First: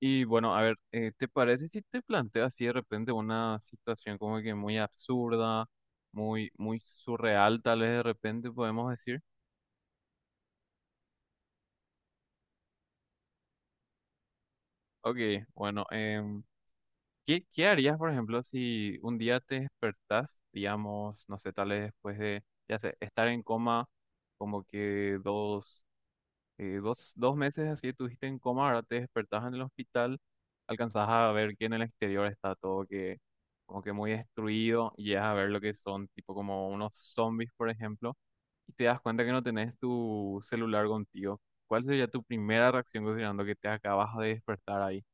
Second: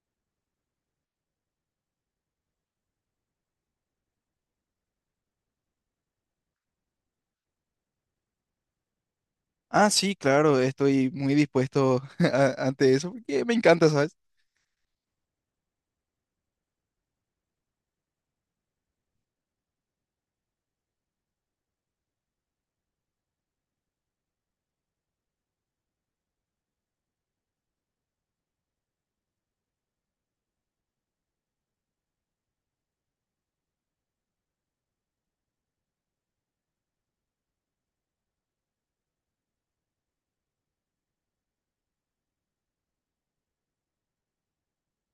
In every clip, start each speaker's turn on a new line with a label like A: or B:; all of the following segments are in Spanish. A: Y bueno, a ver, ¿te parece si te planteas así de repente una situación como que muy absurda, muy surreal, tal vez de repente podemos decir?
B: Ah, sí, claro, estoy muy dispuesto ante eso porque me encanta, ¿sabes?
A: Ok, bueno, ¿qué harías, por ejemplo, si un día te despertás, digamos, no sé, tal vez ya sé, estar en coma como que dos meses así estuviste en coma, ahora te despertás en el hospital, alcanzás a ver que en el exterior está como que muy destruido y llegas a ver lo que son tipo como unos zombies, por ejemplo, y te das cuenta que no tenés tu celular contigo. ¿Cuál sería tu primera reacción considerando que te acabas de despertar ahí?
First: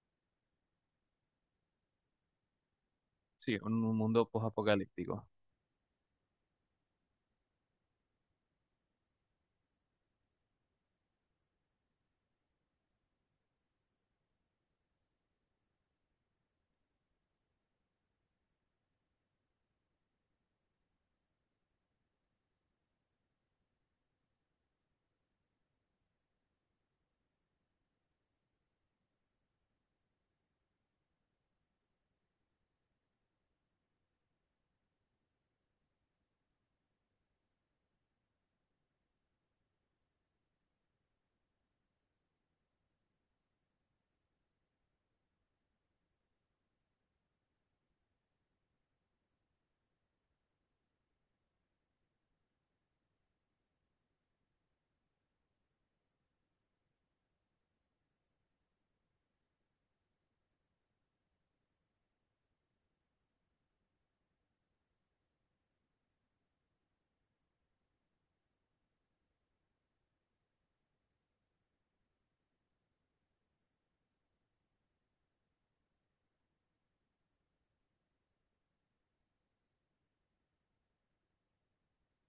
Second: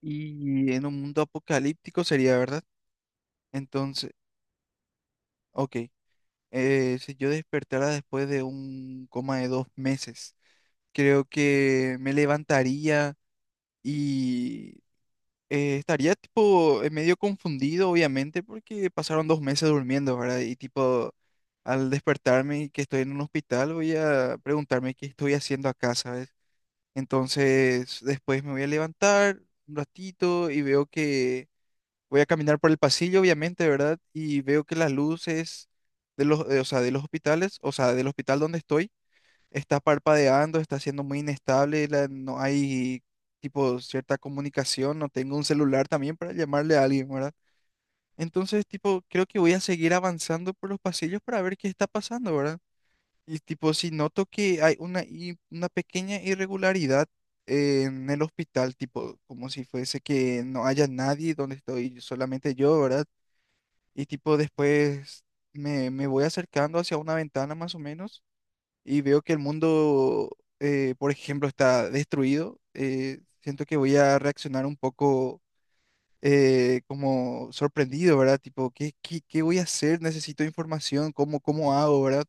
B: Y en un mundo apocalíptico sería, ¿verdad?
A: Sí, en un
B: Entonces,
A: mundo post-apocalíptico.
B: ok, si yo despertara después de un coma de 2 meses, creo que me levantaría y estaría tipo medio confundido, obviamente, porque pasaron 2 meses durmiendo, ¿verdad? Y tipo, al despertarme y que estoy en un hospital, voy a preguntarme qué estoy haciendo acá, ¿sabes? Entonces, después me voy a levantar un ratito y veo que voy a caminar por el pasillo, obviamente, ¿verdad? Y veo que las luces o sea, de los hospitales, o sea, del hospital donde estoy, está parpadeando, está siendo muy inestable, no hay tipo cierta comunicación, no tengo un celular también para llamarle a alguien, ¿verdad? Entonces, tipo, creo que voy a seguir avanzando por los pasillos para ver qué está pasando, ¿verdad? Y tipo, si noto que hay una pequeña irregularidad en el hospital, tipo, como si fuese que no haya nadie donde estoy solamente yo, ¿verdad? Y tipo, después me voy acercando hacia una ventana más o menos y veo que el mundo, por ejemplo, está destruido. Siento que voy a reaccionar un poco como sorprendido, ¿verdad? Tipo, ¿qué voy a hacer? Necesito información. Cómo hago? ¿Verdad?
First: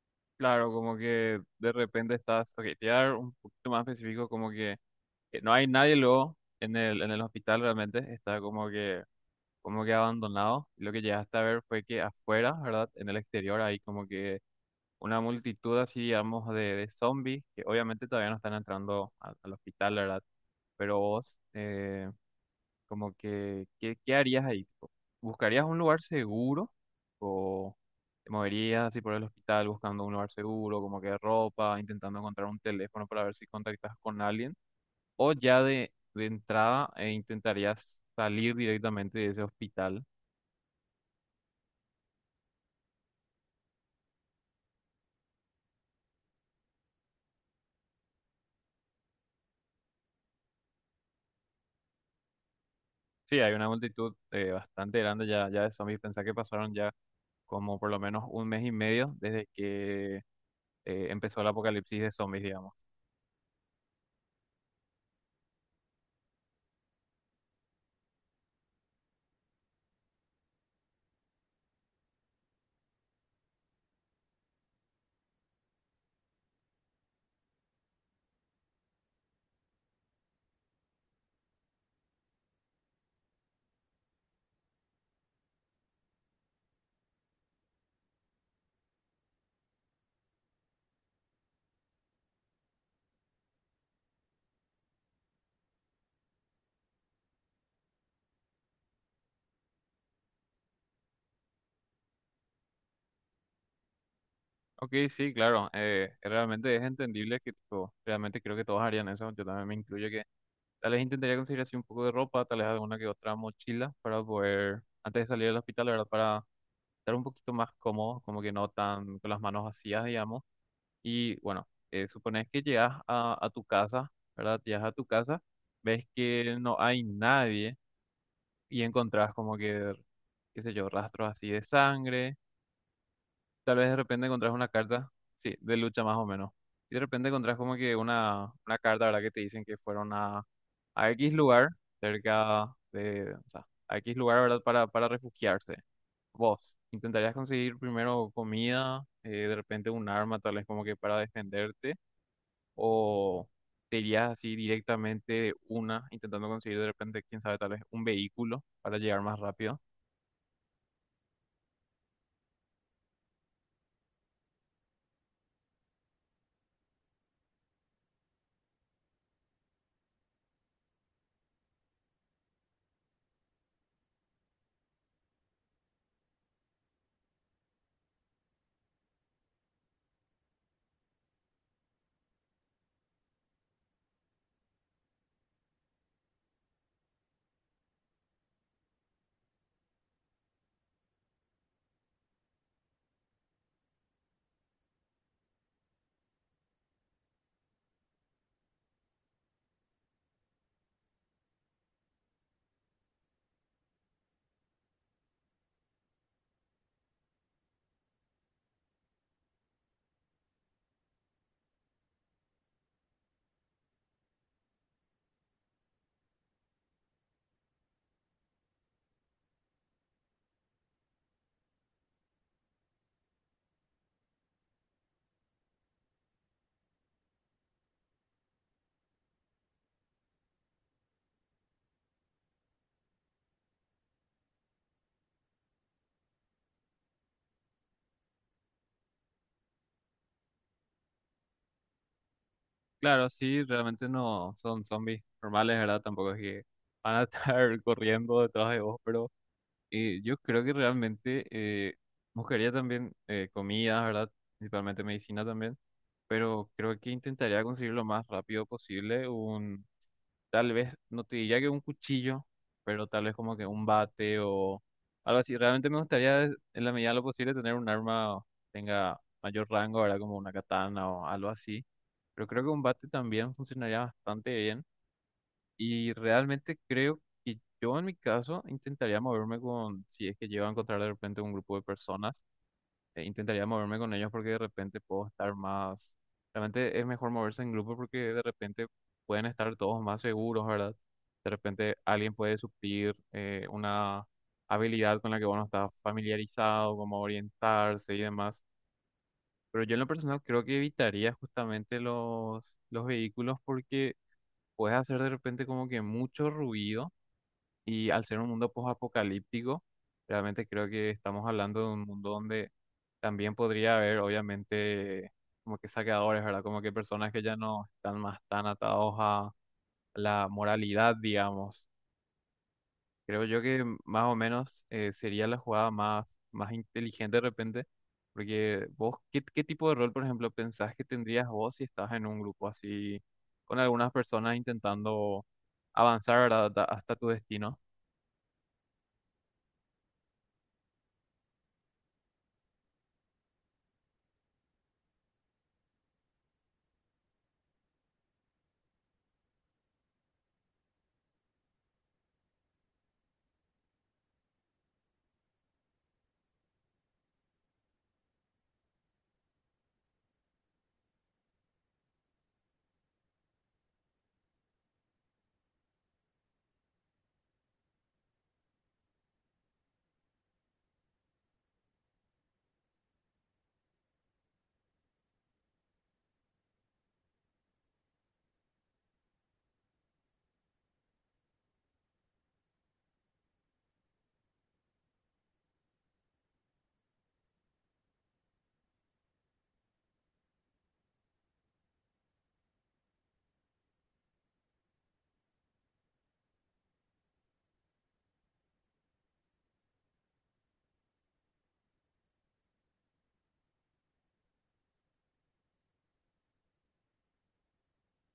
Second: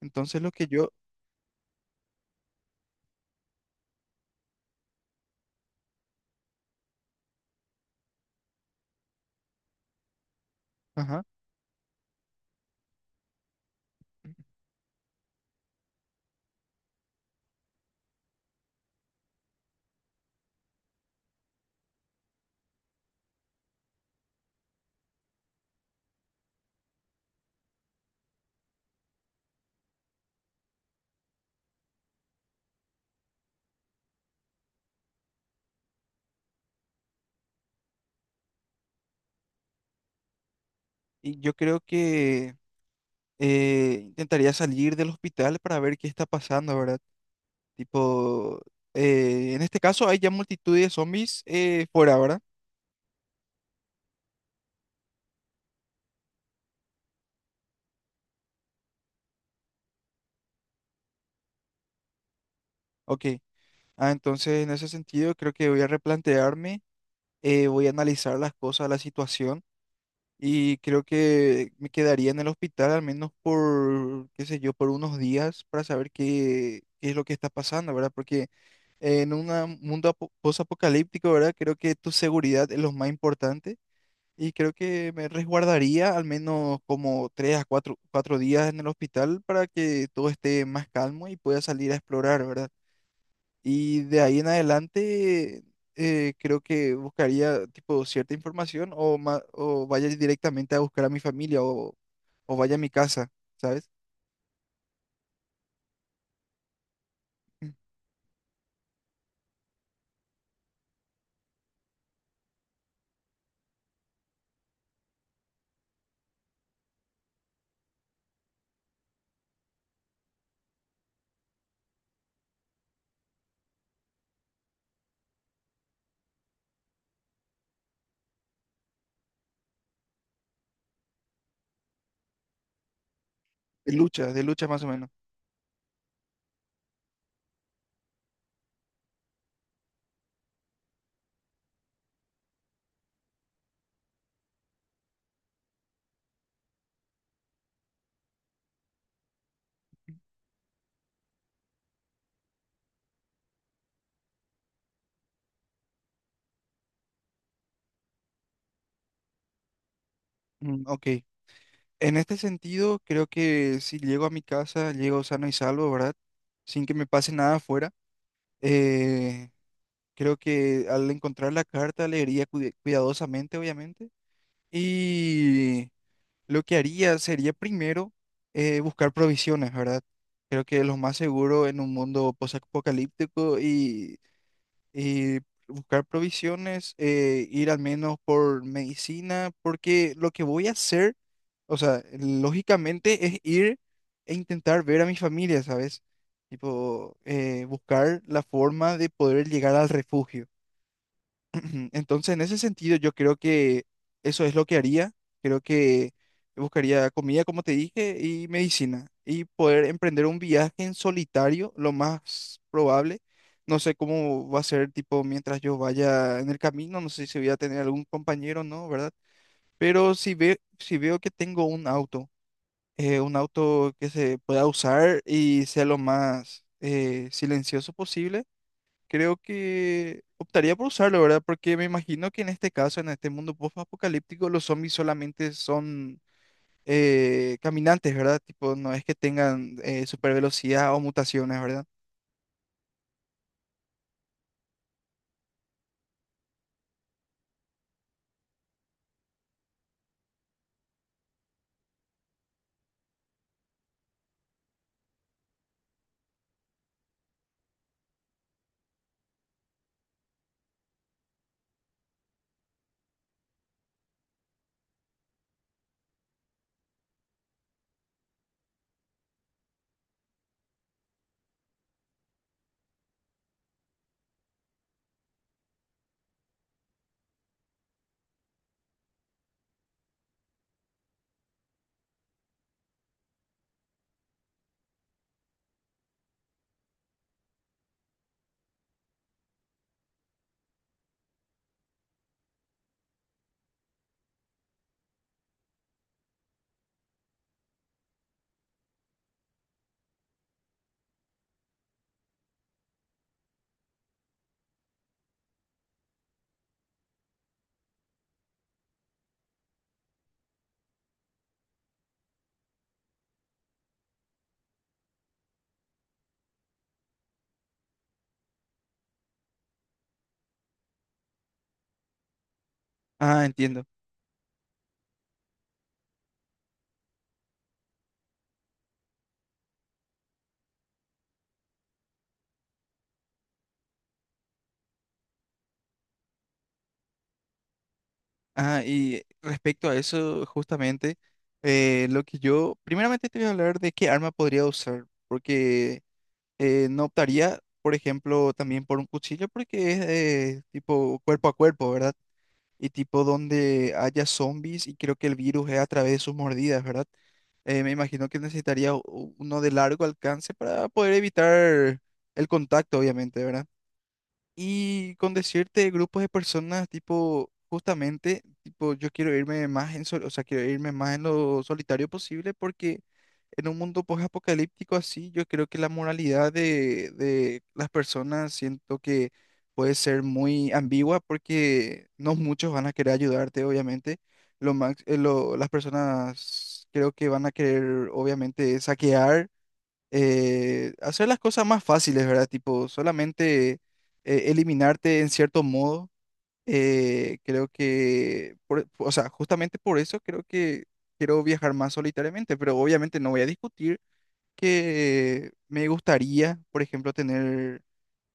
B: Entonces lo que
A: Claro,
B: yo...
A: como que de repente estás, ok, te voy a dar un poquito más específico, como que no hay nadie luego en el hospital realmente, está como que abandonado. Lo que
B: Ajá.
A: llegaste a ver fue que afuera, ¿verdad? En el exterior hay como que una multitud así, digamos, de zombies que obviamente todavía no están entrando al hospital, ¿verdad? Pero vos, como que, ¿qué harías ahí? Tipo, ¿buscarías un lugar seguro o te moverías así por el hospital buscando un lugar seguro, como que ropa, intentando encontrar un teléfono para ver si contactas con alguien? ¿O ya de entrada intentarías salir directamente de ese hospital?
B: Y yo creo que intentaría salir del hospital para ver qué está pasando, ¿verdad? Tipo, en este caso hay ya multitud de zombies fuera, ¿verdad?
A: Sí, hay una multitud bastante grande ya de zombies. Pensá que pasaron ya como por lo menos un mes y medio desde que empezó el apocalipsis de zombies, digamos.
B: Ok. Ah, entonces en ese sentido creo que voy a replantearme, voy a analizar las cosas, la situación, y creo que me quedaría en el hospital al menos por, qué sé yo, por unos días para saber qué es lo que está pasando, ¿verdad? Porque en un mundo posapocalíptico, ¿verdad? Creo que tu seguridad es lo más importante. Y creo que me resguardaría al menos como tres a cuatro días en el hospital para que todo esté más calmo y pueda salir a explorar, ¿verdad? Y de ahí en adelante, creo que buscaría tipo cierta información, o vaya directamente a buscar a mi familia, o vaya a mi casa, ¿sabes?
A: Ok, sí, claro, realmente es entendible que
B: Mm,
A: tipo, realmente creo que todos harían eso, yo también me incluyo que tal vez intentaría conseguir así un poco de ropa, tal vez alguna que otra mochila para poder, antes de salir del hospital, la verdad, para estar un poquito más cómodo, como que no tan con las manos vacías, digamos. Y bueno, supones que llegas a tu casa, ¿verdad? Llegas a tu casa, ves que no hay nadie y encontrás qué sé yo, rastros así de sangre. Tal vez
B: De
A: de repente
B: lucha, de
A: encontrás una
B: lucha más o menos.
A: carta, sí, de lucha más o menos. Y de repente encontrás como que una carta, ¿verdad? Que te dicen que fueron a X lugar, cerca de, o sea, a X lugar, ¿verdad? Para refugiarse. Vos, ¿intentarías conseguir primero comida, de repente un arma, tal vez como que para defenderte? O te irías así directamente de una, intentando conseguir de repente, quién sabe, tal vez un vehículo para llegar más rápido.
B: Mm, ok. En este sentido, creo que si llego a mi casa, llego sano y salvo, ¿verdad? Sin que me pase nada afuera. eh, Creo que al encontrar la carta leería cuidadosamente, obviamente. Y lo que haría sería primero buscar provisiones, ¿verdad? Creo que lo más seguro en un mundo posapocalíptico, y buscar provisiones, ir al menos por medicina, porque lo que voy a hacer, o sea, lógicamente, es ir e intentar ver a mi familia, ¿sabes? Tipo, buscar la forma de poder llegar al refugio. Entonces, en ese sentido, yo creo que eso es lo que haría. Creo que buscaría comida, como te dije, y medicina, y poder emprender un viaje en solitario, lo más probable. No sé cómo va a ser, tipo, mientras yo vaya en el camino, no sé si voy a tener algún compañero no, ¿verdad? Pero si veo que tengo un auto que se pueda usar y sea lo más silencioso posible, creo que optaría por usarlo, ¿verdad? Porque me imagino que en este caso, en este mundo post-apocalíptico, los zombies solamente son caminantes, ¿verdad? Tipo, no es que tengan super velocidad o mutaciones, ¿verdad?
A: Claro, sí, realmente no son zombies normales, ¿verdad? Tampoco es que van a estar corriendo detrás de vos, pero yo creo que realmente buscaría también comida, ¿verdad? Principalmente medicina también, pero creo que intentaría conseguir lo más rápido posible un tal vez, no te diría que un cuchillo, pero tal vez como que un bate o algo así. Realmente me gustaría, en la medida de lo posible, tener un arma que tenga mayor rango, ¿verdad? Como una katana o algo así. Pero creo que un bate también funcionaría bastante bien. Y realmente creo que yo en mi caso intentaría moverme con, si es que llego a encontrar de repente un grupo de personas intentaría moverme con ellos porque de repente puedo estar más, realmente es mejor moverse en grupo porque de repente pueden estar todos más seguros, ¿verdad? De repente alguien puede suplir una habilidad con la que uno está familiarizado, como orientarse y demás. Pero yo en lo personal creo que evitaría justamente los vehículos porque puedes hacer de repente como que mucho ruido y al ser un mundo post-apocalíptico, realmente creo que estamos hablando de un mundo donde también podría haber, obviamente, como que saqueadores, ¿verdad? Como que personas que ya no están más tan atados a la moralidad, digamos. Creo
B: Ah,
A: yo que
B: entiendo.
A: más o menos sería la jugada más inteligente de repente, porque vos, ¿qué tipo de rol, por ejemplo, pensás que tendrías vos si estás en un grupo así, con algunas personas intentando avanzar, ¿verdad? hasta tu destino?
B: Ah, y respecto a eso, justamente, lo que yo, primeramente, te voy a hablar de qué arma podría usar, porque no optaría, por ejemplo, también por un cuchillo, porque es tipo cuerpo a cuerpo, ¿verdad? Y tipo donde haya zombies, y creo que el virus es a través de sus mordidas, ¿verdad? Me imagino que necesitaría uno de largo alcance para poder evitar el contacto, obviamente, ¿verdad? Y con decirte grupos de personas, tipo, justamente, tipo, yo quiero irme más o sea, quiero irme más en lo solitario posible, porque en un mundo post-apocalíptico así, yo creo que la moralidad de las personas, siento que puede ser muy ambigua porque no muchos van a querer ayudarte, obviamente. Las personas creo que van a querer, obviamente, saquear, hacer las cosas más fáciles, ¿verdad? Tipo, solamente eliminarte en cierto modo. Creo que, o sea, justamente por eso creo que quiero viajar más solitariamente, pero obviamente no voy a discutir que me gustaría, por ejemplo, tener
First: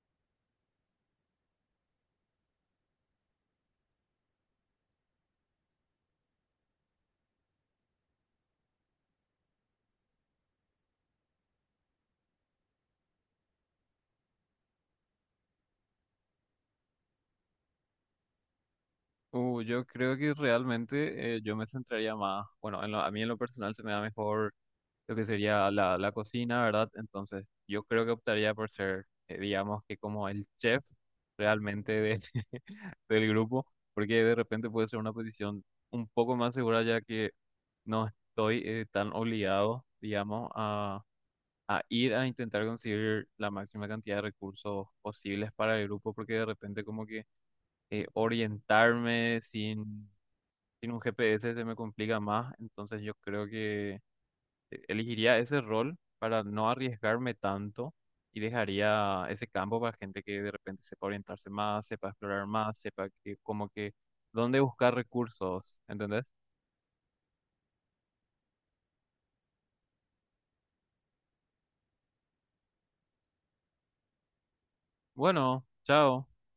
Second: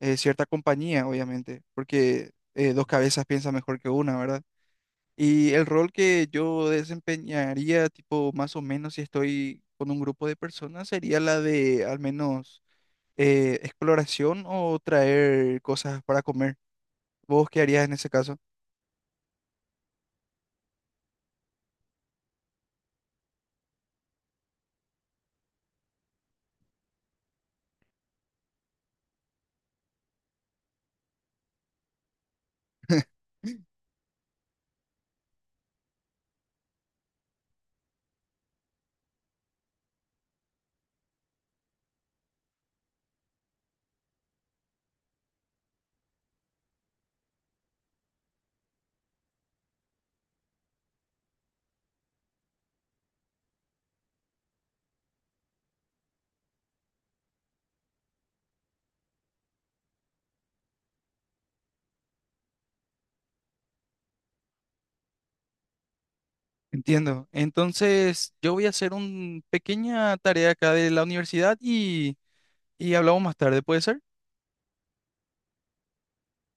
B: cierta compañía, obviamente, porque dos cabezas piensan mejor que una, ¿verdad? Y el rol que yo desempeñaría, tipo, más o menos si estoy con un grupo de personas, sería la de al menos exploración o traer cosas para comer. ¿Vos qué harías en ese caso?
A: Yo creo que realmente yo me centraría más, bueno, a mí en lo personal se me da mejor lo que sería la cocina, ¿verdad? Entonces yo creo que optaría por ser, digamos que como el chef realmente del grupo, porque de repente puede ser una posición un poco más segura ya que no estoy tan obligado, digamos, a ir a intentar conseguir la máxima cantidad de recursos posibles para el grupo, porque de repente como que orientarme sin un GPS se me complica más, entonces yo creo que elegiría ese rol para no arriesgarme tanto y dejaría ese campo para gente que de repente sepa orientarse más, sepa explorar más, sepa que como que dónde buscar recursos, ¿entendés?
B: Entiendo. Entonces, yo voy a hacer una pequeña tarea acá de la universidad, y hablamos más tarde, ¿puede ser?
A: Bueno, chao.